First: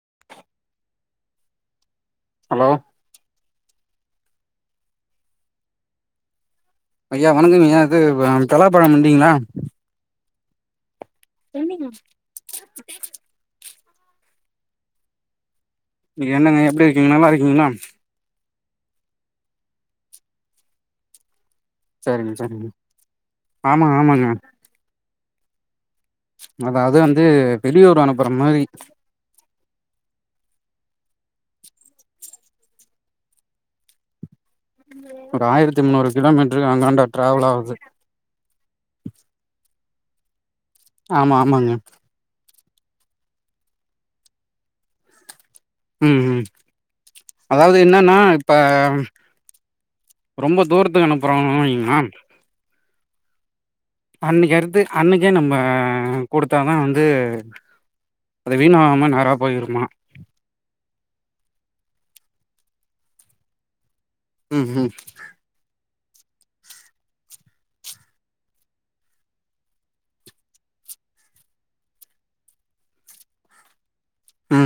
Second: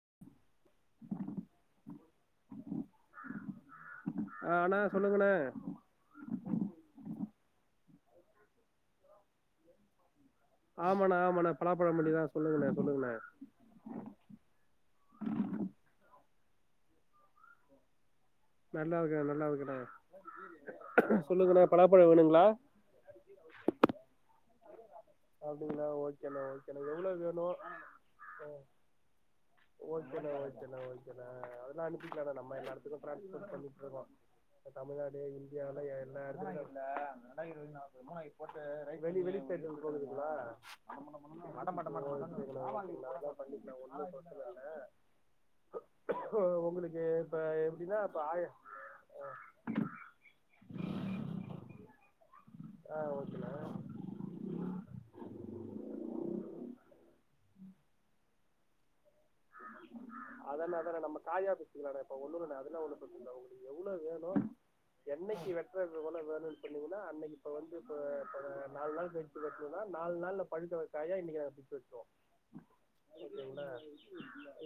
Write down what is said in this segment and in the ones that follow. [unintelligible] Hello அ அண்ணே சொல்லுங்க அண்ணே ஐயா வணக்கங்க ஐயா தலாபழம் பண்டிங்களா ஆமாண்ணா ஆமாண்ணா பலாபழம் மண்டிதா சொல்லுங்கண்ண சொல்லுங்கண்ண என்னங்க எப்டி இருக்கிங்க நல்லா இருக்கிங்களா நல்லா இருக்க நல்லா இருக்கான சொல்லுங்கண பலாபழ சரிங்க வேணுங்களா சரிங்க ஆமா ஆமாங்க அப்டிங்கள ஓகே அது அது வந்து வெளியூர் அனுப்புற மாரி ஓகேட ஓகேட ஓகேட அதெல்லாம் அனுப்பிக்கல நம்ம எல்லாதுக்கும் பிராக்டிஸ் பண்ணிட்டு இருக்கோ நமக்கு அப்டி ஒரு இந்தியா ல ஆயிரத்தி முன்னூறு எல்லா கிலோமீட்டரு எடத்லையும் அங்காண்ட டிராவல் ஆகுது இல்ல இப்ப போ வந்து வெளி வெளி சைடு இருந்து போதுகுங்களா ஆமா ம மாட்ட ஆமாங்க மட்டன்னு வருது ஆமாங்க பண்ணிகே ஒன்னு ம் ம் ம் உங்களுக்கு இப்ப அதாவது எப்டின்னா என்னனா இப்ப ஆய இப்பே ரொம்ப தூரத்துக்கு அனுப்புறோ வைங்களா ஆ ஓகோணா அன்னக்கி அருத்து அன்னைக்கே நம்ம கொடுத்தாதா வந்து அது வீண் ஆகாம நேறா போயிருமா அதன அதன நம காயா பரிச்சிக்கல இப்ப ஒண்ணுன அதெல்லா ஒண்ணு பெரச்சனல்ல உங்களுக்கு எவ்ள வேணும் ம் ம் என்னனைக்கு வெற்றது வேனு சொண்ணீங்கன்னா அன்னைக்கு வந்து நாலு நாள் கழிச்சு வென்றான் நாலு நாள் பழுக்குரக் காய்ய இன்னைக்கு நாங்க குட்த்துட்டோம்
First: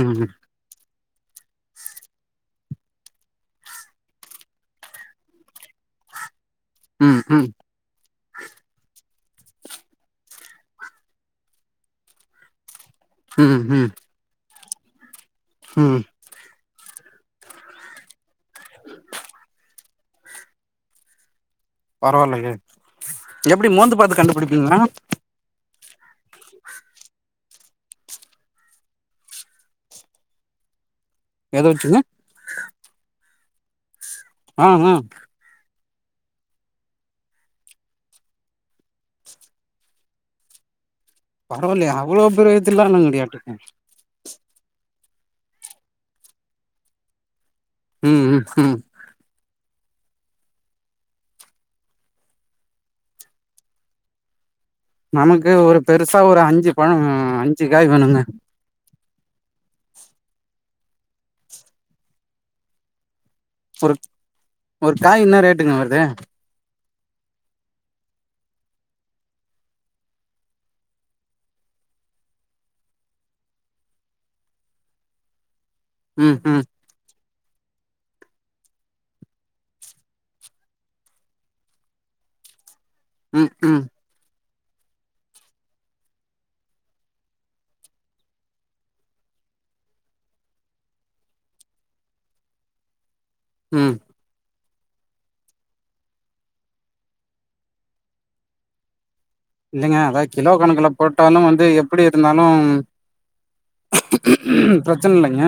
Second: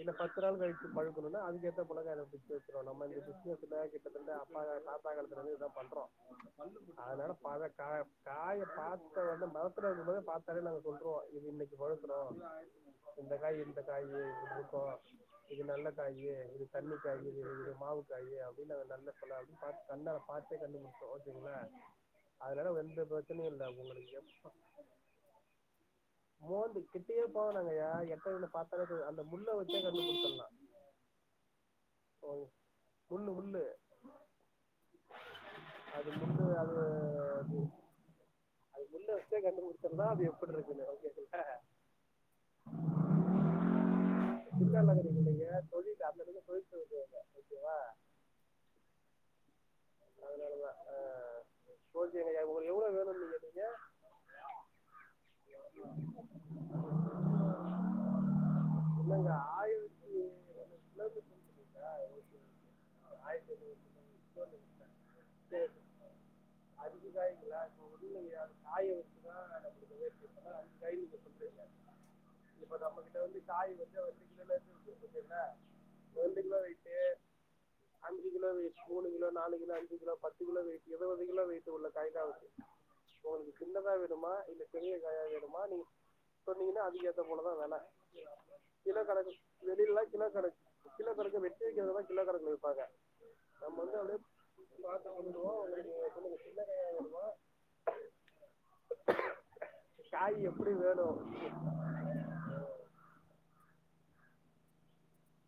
இல்ல பத்து நாள் கழிச்சு பழுக்கணுன அதுக்கேத் புலகை சுட்டு வெச்சுருவே நம்ம இங்க சுட்டு வெச்சத கிட்ட‌ தட்ட அப்பா தாத்தா காலத்தில இருந்து இதுதான் பண்றோம் ம் அதனால ம் பாதக் காய பாத்த ஒடனே மரத்துல இருக்கும் போதே பாத்தாலே நாங்க சொல்ருவோம் இது இன்னைக்கு பழுக்கணு இந்த காய் ம் இந்த ம் காய் இருக்கும் இது நல்ல ம் காயி இரு தண்ணிக்காயி மாவு காய் அப்டின்னு அத நல்ல சொல்ல அட ப கண்ணால பாத்தே கண்டு புடிச்சிடுவோம் ஓகேங்களா பரவாயில்யேங்க அதனால எந்த பிரச்சனையும் இல்ல எப்டி மோந்து பாத்து உங்களுக்கு கண்டுபிடிப்பீங்களா மோந்து கிட்டியே போவ வேன்டாங்கயா எட்ட இருந்து பாத்த அந்த முள்ள வச்சே கன்டு கண்டுபிடிச்சிரலா எதை வெச்சீங்க ஓ முள்ளு முள்ளு ஆ ஆ அது முள்ளூ அது அது அது முள்ள வச்சே கண்டுபிடிச்சிடலா அது எப்டி இருக்குன்னு ஓகே பரவாயில்லயே அவ்ளோ பெரிய தில்லாலங்கடி ஆயிட்டுருக்க தில்லாலங்கடி இல்லங்க தொழில் அந்த தொழில் இருக்கு. ம் ம் அதனாலதா அ [unintelligible] எவ்ளோ வேணும் நீங்க நீங்க நமக்கு ஒரு பெருசா ஒரு அஞ்சு பழம் அஞ்சு காய் வேணுங்க இல்லங்க ஆயிரத்தி [inaudible] ஆயிரத்தி ஒரு ஒரு காய் என்ன ரேட்டுங்க வருது அஞ்சு காயிங்களா இல்லயே அது காய வச்சுதா நம்ம ரேட் [inaudible] இப்ப நம்மகிட்ட வந்து காய் வந்து வந்து கீழே [unintelligible] ம் ம் ட்டு அஞ்சு கிலோ மூணு கிலோ நாலு கிலோ அஞ் லோ பத்து கிலோ வெயிட் இருவது கிலோ வெயிட் உள்ள காயங்தா வருது ம் உங்களுக்கு ம் சின்னதா இல்ல பெரிய காயா வேனுமா நீங்க சொன்னீங்கன்னா அது ஏத்த போலதா வெல கிலோ கணக்கு வெளிலலாம் கிலோ கனக்கு கிலோ கணக்கு வெட்டி வைக்கியது தா கிலோ கணக்குல விப்பாங்க நம்ம ம் வந்து அப்டியே பாத்து பண்ணுவோம் உங்களுக்கு சொல்லுங்க சின்ன காயா வேணுமா இல்லங்க அதாது கிலோ கணக்குல போட்டாலும் வந்து எப் பிடி இருந்தாலும் பிரச்சன இல்லங்க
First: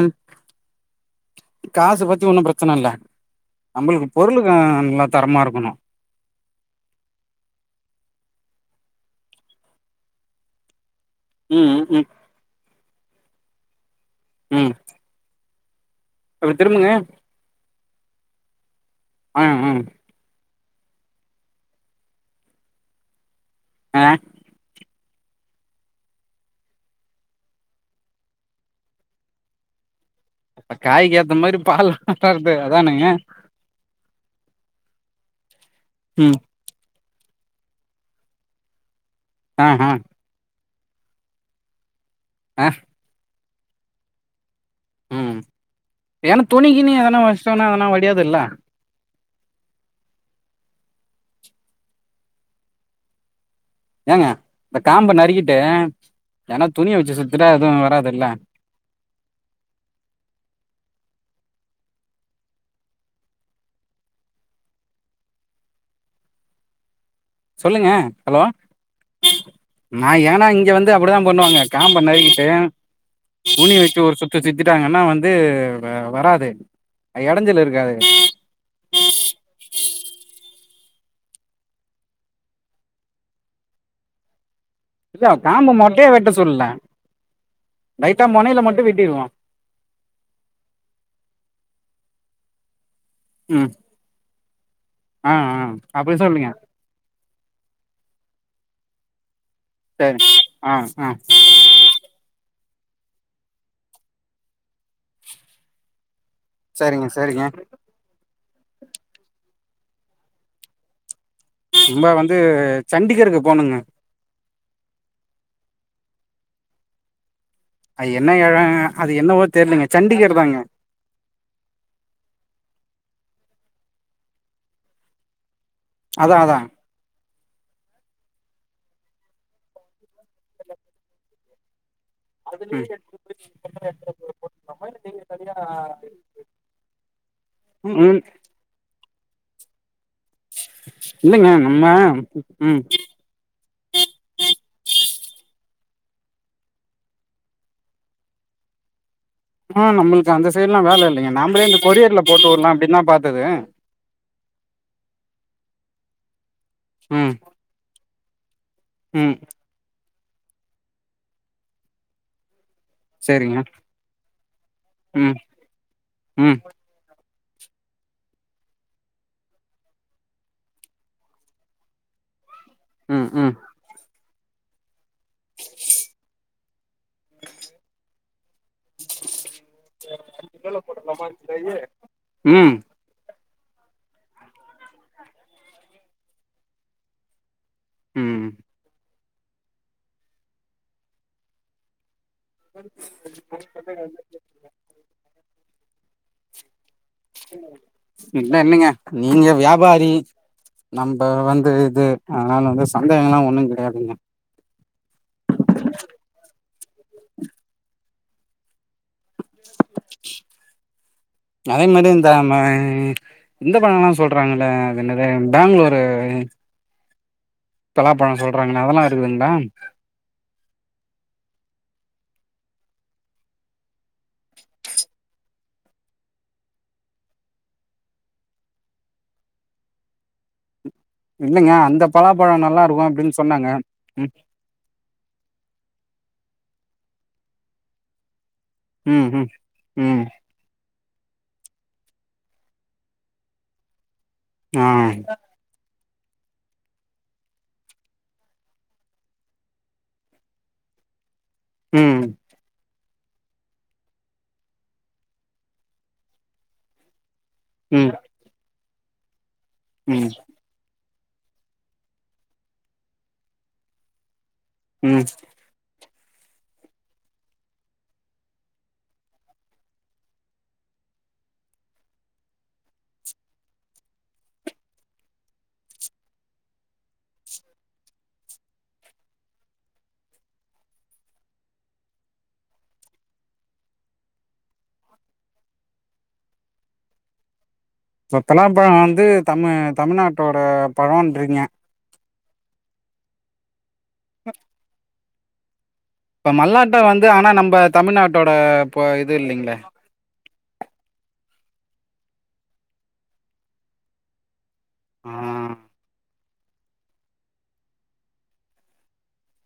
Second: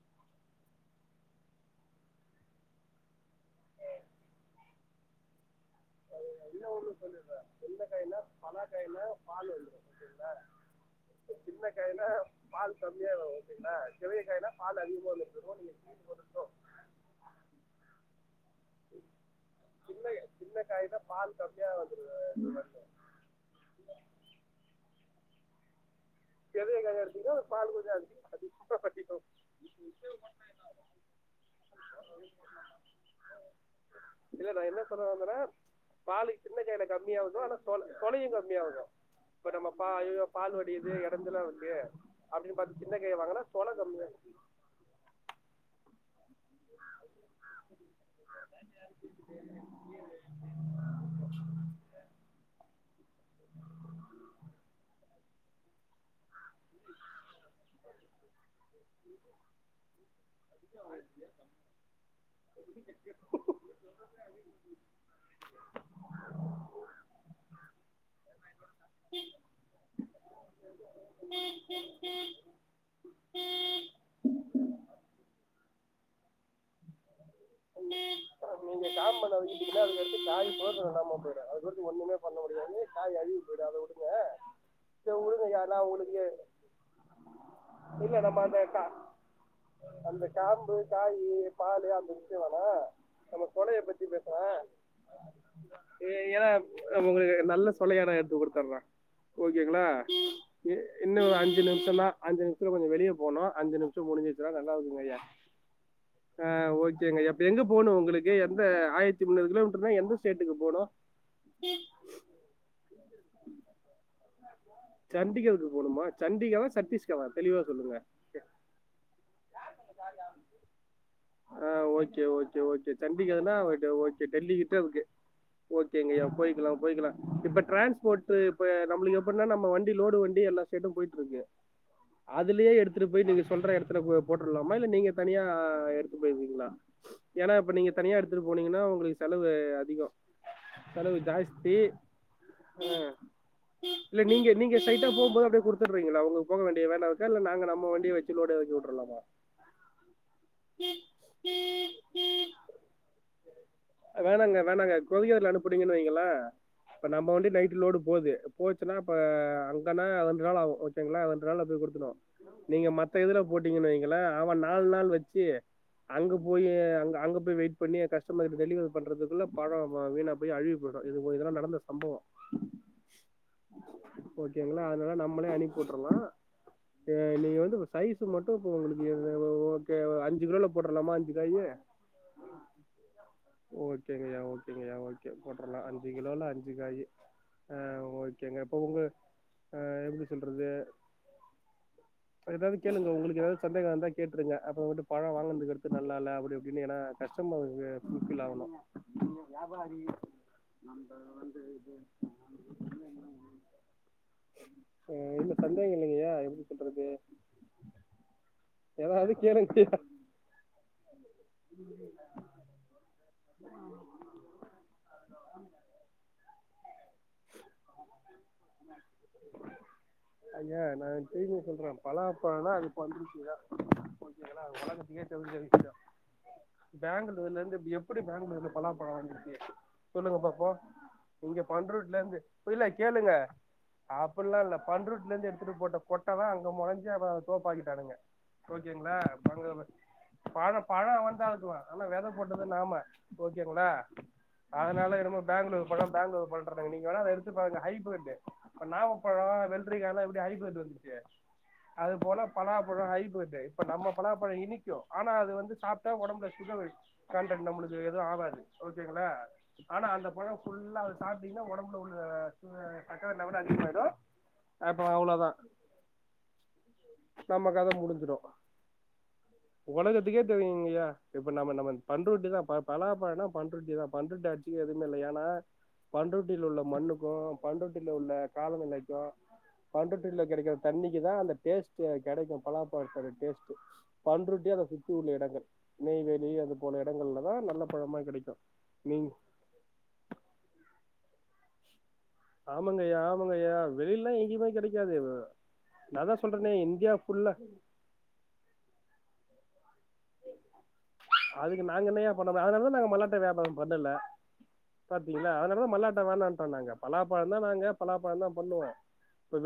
காசு பற்றி ஒன்றும் பிரச்சன இல்ல நம்மளுக்கு பொருளு நல்லா தரமா இருக்கணும் ன ஒண்ணு சொல்ல எந்த காய்னா பலாக்காயில பால் வந்துரு ஒக்கேங்களா சின்ன ம் காய்ல ம் பால் கம்மியா வரும் ஓகேங்களா பெரிய காய்ல ம் பால் அதிகமா வந்துரு அப்டி திரும்புங்க ஆ ஆ சின் சின்ன காய்னா பால் கம்மியா வந்துரு ஆ எது நல்லா இருக்கும்னா பால் கொஞ்சம் அதி அதிகம் அப்ப காய்க்கு ஏத்த மாரி பால் [unintelligible] அதானுங்க இல்ல நா என்ன சொல்ல வந்தன்னா பால் ம் [unintelligible] கம்மி ஆகுதோ அனா சொ சொளையும் கம்மியாகும் இப்ப ஆ நம்ம ஆ பால் பால் வடிது எ [unintelligible] அப்டி ஆ பாத்து சின்ன காயா வாங்குன்னா சொளை கம்மியாருக்கு ம் ஏன்னா துணி கினி எதனா வச்சோனா ஒன்னும் வடியாது இல்ல ஏங்க இந்த காம்ப நறுக்கிட்டு ஏன்னா துணியை வச்சு சுத்துட்டா எதுவும் வராதுல சொல்லுங்க ஹலோ நா ஏன்னா இங்க வந்து அப்டிதா பண்ணுவாங்க காம்ப நறுக்கிட்டு துணி வச்சு ஒரு சுத்து சுத்திட்டாங்கன்னா வந்து வராது அது எடஞ்சலு இருக்காது நீங்க காம்ப நறுக்கிட்டிங்கனா அதுக்கு அடுத்து காய் பிரயோஜனம் இல்லாம போயிடும் அதுக்கு ஒண்ணுமே பண்ண முடியாது காய் அழுகி போயிடு அத விடுங்க சரி [unintelligible] உடுங்க காம்ப யாருனா மொட்டையா உங்களுக்கு வெட்ட சொல்ல இல்ல லைட்டா நம்ம மொனைல அந்த மட்டு கா வெட்டிருவோ அந்த காம்பு காயி பாலு அந்த விக்க வேணா நம்ம கொலைய பத்தி பத்தி பேசுறே அ அ அப்டி சொல்லுங்க உங்களுக்கு நல்ல சொலையானா எடுத்து குடுத்துர்ற ஓகேங்களா சரி ஆ ஆ இன்னு ஒரு அஞ்சு நிமிஷந்தா அஞ்சு நிமிசத்துல கொஞ்சொ வெளிய போனு அஞ்சு நிமிசம் முடிஞ்சிருச்சுனா நல்லா இருக்குங்க ஐயா ஆ சரிங்க ஓகேங்கயா இப்ப சரிங்க எங்க போகணு உங்குளுக்கு எந்த ஆயிரத்தி முன்னூறு கிலோமீட்டர்னா எந்த ஸ்டேட்டுக்கு போணு சும்மா‌ வந்து சண்டிகருக்கு போனுங்க சண்டிகருக்கு போணுமா சண்டிகரா சத்தீஷ்கரா தெளிவா சொல்லுங்க அது என்ன எல அது என்னவோ தெர்லேங்க சண்டிகர் தாங்க ஆ ஓகே ஓகே ஓகே சண்டிகர்னா ஓகே டெல்லிக்கிட்ட இருக்கு ஓகேங்கய்யா அதா அதா போய்க்கலா போய்க்கலா இப்ப டிரான்ஸ்போர்ட்டு இப்ப நம்மளுக்கு எப்பன்னா நம்ம வண்டி லோடு வண்டி எல்லா ஸ்டேட்டும் போயிட்ருக்கு அதுலயே எடுத்துட்டு போய் நீங்க சொல்ற எடத்துல போ போட்றலாமா இல்ல நீங்க தனியா எடுத் கிரிங்களா ஏன்னா இப்ப நீங்க ம் தனியா ம் எடுத்துட்டு போனீங்கன்னா உங்களுக்கு செலவு அதிகொ செலவு இல்லைங்க ஜாஸ்தி நம்ம ம் அ இல்ல நீங்க நீங்க சைட்டா போம்போது அப்டியே குடுத்துடுறீங்களா உங்க போக வேண்டிய வேல இருக்கா இல்ல நாங்க நம்ம வண்டிய வச்சு ச்சி லோடு எறக்கி வுட்ருலாமா ம் நம்மளுக்கு அந்த சைட்ல்லா வேல இல்லைங்க நாம்பளே இந்த கொரியர்ல போட்டுவுர்லா அப்டின் தா பாத்தது வேணாங்க வேணாங்க கொரியர்ல அனுப்புனீங்கன்னு வைங்கள இப்ப நம்ம ம் வண்டி நைட் லோடு போது போச்சுன்னா இப்ப ம் அங்கன்னா ரெண்டு நாள் ஆவு ஓகேங்களா ரெண்டு நாள்ள போய் குடுத்துருவோ நீங்க மத் மத்த இதுல சேரிங்க போட்டீங்கன்னு வைங்களே அவன் நாலு நாள் ம் வச்சி அங்க ம் போய்யி அங்க போய் வெயிட் இப்ப நீ கஸ்டமர் டெலிவரி பண்றதுக்குள்ள பழம் வீனா போய் அழுவி போய்டு இது இதெல்லா நடந்த சம்பவொ ம் ம் ஓகேங்களா அதனால நம்மளே அனுப்பி வுட்ரலா நீங்க வந்து சைஸ் ஸு மட்டு இப்ப உங்களுக்கு ஓகே அஞ்சு கிலோல போட்ரலாமா அஞ்சு காயி ம் ஓகேங்கயா ஓகேங்கயா ஓகே போட்றலா அஞ்சு கிலோல அஞ்சு காயி ஆ ம் ஓகேங்க இப்போ உங்க அ எப்டி சொல்றது எதாவ்து கேளுங்க உங்களுக்கு எதாவ்து சந்தேகொ இருந்தா கேட்ருங்க அப்பறோ வந்துட்டு பழொ வாங்கினதுக்கு அடுத்து நல்லால்ல அப்டிப்டினு ஏன்னா கஸ்டமருக்கு ஃபுல்ஃபில் இன்ன ஆகணும் இல்லங்க நீங்க வியாபாரி நம்ப வந்து இது அதனால வந்து சந்தேகல்லா ஒண்ணு கெடையாதுங்க அ இல்ல சந்தேங்க இல்லைங்கயா எப்டி சொல்றது எதாவ்து கேளுங்கய்யா அதே மாதிரி இந்த இந்த பழம்லா சொல்றாங்களே அது என்னது பேங்ளூறு பலா பழம் சொல்றாங்களே அதெல்லா இருக்குதுங்களா ஐய்யா நா திரும்பியு சொல்றே பழா பழனா அது பண்ருட்டிதா புரிஞ்சுதுங்களா அது ஒலகத்துக்கே தெரிஞ்ச விஷயொ பேங்களூர்ல இருந்து எப்டி எப்படி பேங்ளூர்லந்து பலா பழம் வந்துச்சி சொல்லுங்க பாப்போ இல்லைங்க அந்த பலாப்பழம் நல்லா இருக்கூ அப்டின்னு சொன்னாங்க இல்லல்ல பண்ரூட்டிலருந்து எடுத்துட்டு போட்ட கொட்ட தா அங்க மொளச்சி அத தோப்பாக்கிட்டானுங்க ஓகேங்களா ம் ம் [unintelligible] ம் ம் பழொ பழொ அவந்தா வெட்டுவா ஆனா வெத போட்டது நாம ஓகேங்களா ஆ அதனால என்னமோ பேங்களூர் பழொ பேங்களூர் பழொ அட நீங்க வேணா அத எடுத்து நீங்க நீங்க வேனா அத எடுத்து பாருங்க ஹைப்ரேட்டு நாவப்பழம் வெள்ளரிக்காலா எப்டி ஹைப்ரேட் வந்துச்சு ம் அதுபோல பலாபழொ ஹைப்ரேட்டு இப்ப நம்ம பலாப்பழ இனிக்கு ஆனா அது வந்து சாப்ட்டா உடம்புல சுகர் வை கண்டட் நம்மளுக்கு ம் எதுவு ஆவாது ஓகேங்ளா ஆனா அந்த ம் பழம் ஃபுல்லா சாப் அப்டினா உடம்புல உள்ள சுக சக்கர லெவல் அதிகமாய்டு அப்போ ம் அவ்ளோதா நம்ம கத முடிஞ்சிரு உலகத்துக்கே தெரியுங்கய்யா இப்ப நம்ம நம்ம பண்ருட்டி தா பலாபழனா பண்ருட்டி தா பண்ருட்டி அடிச்சிக்க எதுமே இல்ல ஏனா பண்ருட்டியில உள்ள மண்ணுக்கு பண்ருட்டில உள்ள காலநிலைக்கு பண்ருட்டில கெடக்கிற தண்ணிக்கு தா அந்த டேஸ்ட் கெடைக்கு பலா பழத்தோட டேஸ்ட்டு பண்ருட்டி அத சுத்தி உள்ள இடங்கள் நெய்வேலி அது போல இடங்கள்ல தா நல்ல பழமா இப்ப கெடைக்கு பலா பழொ வந்து நீங் தமிழ் தமிழ்நாட்டோட பழோன்றீங்க ஆமங்கய்யா ஆமங்கய்யா வெளிலல்லா எங்கேயுமே கெடக்காது நா தா இப்ப சொல்றனே மல்லாட்ட இந்தியா வந்து ஆனா ஃபுல்லா நம்ம தமிழ்நாட்டோட இப்பொ இது இல்லேங்ளே அதுக்கு நாங்க என்னயா பண்றது அதனாலதா நாங்க மல்லாட்ட வியாபார பண்ணல ஆ பாத்தீங்ளா அதனாலதா மல்லாட்ட வேணான்ட்டோ நாங்க பலாப்பழ தா நாங்க பலாப்பழ தா பண்ணுவோ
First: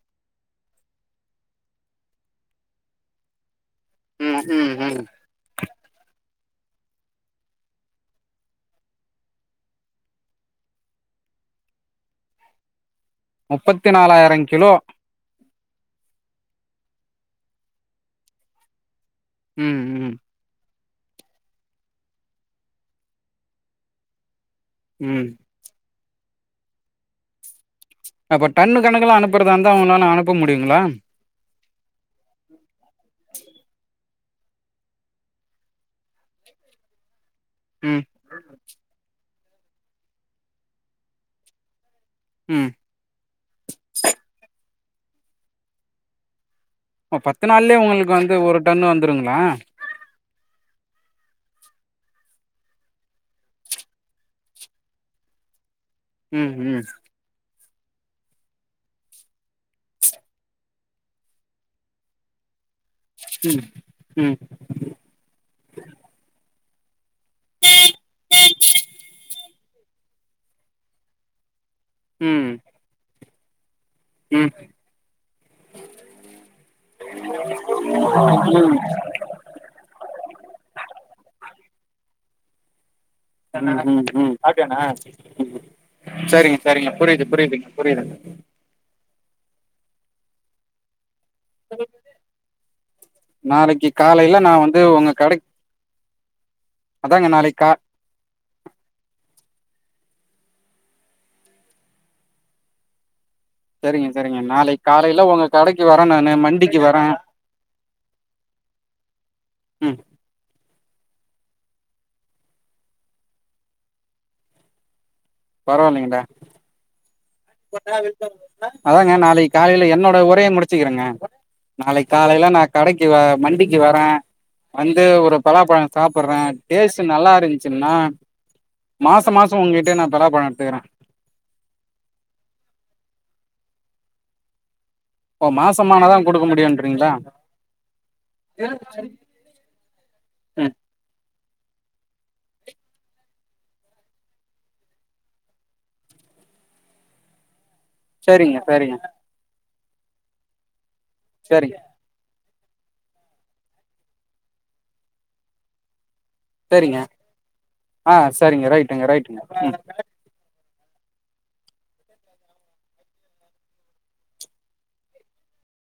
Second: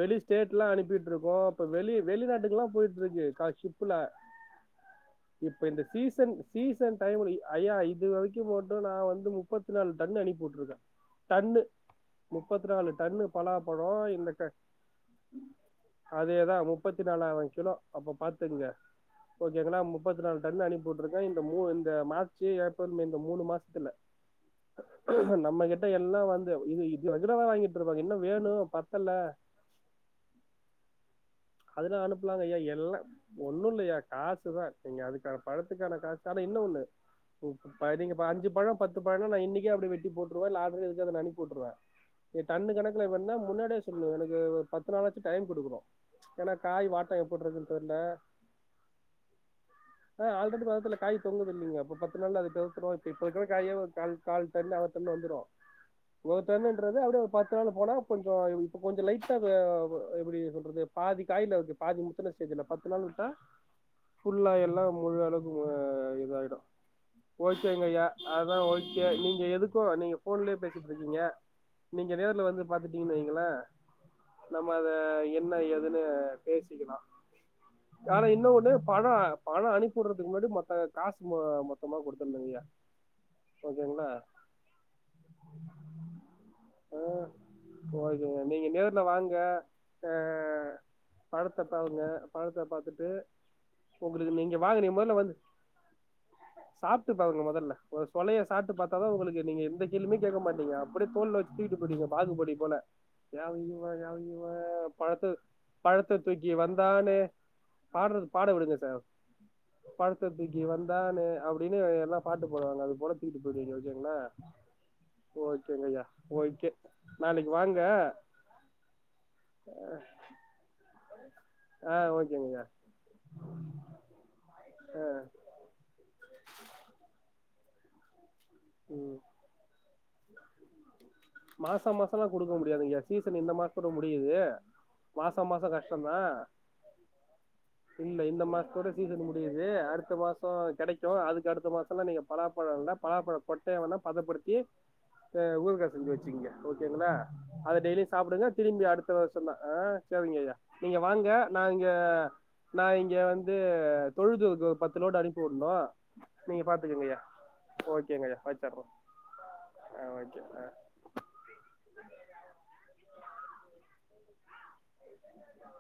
வெளி ஸ்டேட்லா அனுப்பிட்ருக்கோ இப்போ வெளி வெளி நாட்டுக்கெல்லா போயிட்ருக்கு கா ஷிப்புல உம்ம உம் உம் இப்ப இந்த சீசன் சீசன் டைம்ல ஐயா இது வரக்கி மட்டு நா வந்து முப்பத்து த்தி நாலு டன்னு அனுப்பி உட்ருக்கே டன்னு முப்பத்தி நாலு டன்னு பலா பழோ முப்பத்தி இந்தக்க நாலாயிரம் கிலோ அதேதா முப்பத்தி நாலாயிரொ கிலோ அப்ப பாத்துகங்க ஓகேங்களா ம் மு ம் முப்பத்தி நாலு டன்னு அனுப்பிவுட்டுருக்க இந்த இந்த மார்ச்சு ஏப்ரல் இந்த மூணு மாசத்துல ம் நம்ம கிட்ட எல்லா வந்து இது இதனால வாங்கிட் அப்ப டன்னு கணக்காலா அனுப்பறதா இருந்தா உங்களால அனுப்ப முடியுங்ளா அதெல்லா அனுப்பலாங்கய்யா எல்லா ஒண்ணில்லையா காசுதா நீங்க அதுக்கான பழத்துக்கான காசு தர்னு ஆனா இன்னொன்னு ம் நீங்க அஞ்சு பழொ பத்து பழொன்னா நா இன்னக்கே அப்டி வெட்டி போட்ருவே லாரி ஏத்தி அனுப்பி உட்ருவே இங்க ம் டன்னு கணக்கு ல வேனுனா முன்னாடியே சொல்லனு எனக்கு ஒரு பத்து நாளாச்சு டைம் கொடுக்கனு ஏன்னா காய் வாட்ட ஓ பத்து எப்புருக்குன்னு நாள்லயே தெர்ல உங்களுக்கு வந்து ஒரு டன்னு வந்ருங்ளா ஆ ஆல்ரெடி மரத்துல காய் தொங்குதுல்லங்க அப்ப பத்து நாள் அ அது பேருத்துரு இப்ப இப்ப இருக்கிற காய கால் டன்னு அர டன்னு வந்துரு ஒரு ம் ம் டன்னுன்றது அப்டியெ பத்து நாள் போனா கொஞ்ச இப்ப கொஞ்ச லைட்டா எப்டி சொல்றது பாதி காய்லர்க்கு பாதி முத்துன ஸ்டேஜ்ல பத்து நாள் வுட்டா ம் ஃபுல்லா எல்லா முழு அளவுக்கு இதாயிடு ஓகேங்கய்யா அதா ஓகே நீங்க எதுக்கு நீங்க போன்லயே பேசிட்ருக்கீங்க நீங்க நேர்ல ம் வந்து பாத்துட்டீங்கன்னு வைங்களே ம் நம்ம அத என்ன ஏதுன்னு பேசிக்கலா ஆனா இன்னோ ஒண்ணு அதா பணொ அனுப்பிட்றதுக்கு முன்னாடி மொத்த காசு மொத்தமா குடுத்துரனுங்கய்யா சாப்டயானா சேரிங்க சேரிங்க புரியுது புரியுதுங்க புரியுதுங்க ஓகேங்க நீங்க நேர்ல வாங்க ஆ பழத்த பாருங்க பழத்த பாத்துட்டு நாளைக்கு து உங்களுக்கு காலையில நீங்க நான் வந்து வாங்குனீங்க உங்க மொதல்ல வந்து கடைக்கு சாப்ட்டு அதாங்க பாருங்க நாளைக்கு காலை மொதல்ல ஒரு சொலய சாப்ட்டு பாத்தா தா உங்களுக் நீங்க எந்த கேள்வியுமே கேக்க மாட்டீங்க அப்டியே தோள்ல வச்சு தூக்கிட்டு போய்டுவீங்க அப்டி பாகுபலி போல யாரு இவ சரிங்க யாரு சரிங்க இவ நாளைக்கு காலையில பழத்த உங்க கடைக்கு வரேன் பழத்த நானு தூக்கி மண்டிக்கு வரேன் வந்தானே பாட்றது பாட விடுங்க சர் ம் பழத்த தூக்கி வந்தானே அப்டினு எல்லா பாட்டு போடுவாங்க அது போல தூக்கிட்டு போயிடுவீங்க ஓகேங்ளா ஓகேங்கயா பரவாயில்லைங்கடா ஓகே நாளைக்கு வாங்க அதாங்க நாளைக்கு காலைல என்னோட உரைய முடிச்சுக்கிறங்க ஆ நாளைக் ஓகேங்க காலைை நா ஐயா கடைக்கு வ மண்டிக்கு வரே வந்து ஒரு பலாப்பழோ சாப்புறே டேஸ்ட் நல்லா இருந்ச்சுன்னா ம் மாச மாசோ உங்கிட்டே நா பலா பழோ எடுத்துக்கிறே மாச மாசோலா குடுக்க முடியாதுங்யா சீசன் இந்த மாசத்தோட முடியுது மாச ஓ மாசோ கஷ்டந்தா மாசமானாதா குடுக்க முடியுன்றீங்களா இல்ல இந்த மாசத்தோட சீசன் ம் மு முடியுது அடுத்த மாசோ கெடைக்கு அதுக்கு அடுத்த மாசல்லா நீங்க பலாப்பழோ இல்ல பலாப்பழ கொட்டைய வேணா பதப்படுத்தி த ஊறுகா செஞ்சு வச்சுகீங்க ஓகேங்ளா அத டெய்லியு சாப்டுங்க சரிங்க திரும்பியு சரிங்க அடுத்த வருச தெர்ல ஆ செரிங்க ஐயா நீங்க வாங்க நா சரிங்க இங்க நா இங்க வந்து தொழுதூருக்கு ஒரு பத்து லோடு அனுப்பிவுட்னு நீங்க சரிங்க பாத்துக்கங்கயா ஆ ஓகேங்கய்யா சரிங்க வச்சுறோ ரைட்டுங்க ரைட்டுங்க ம் அ ஓகே அ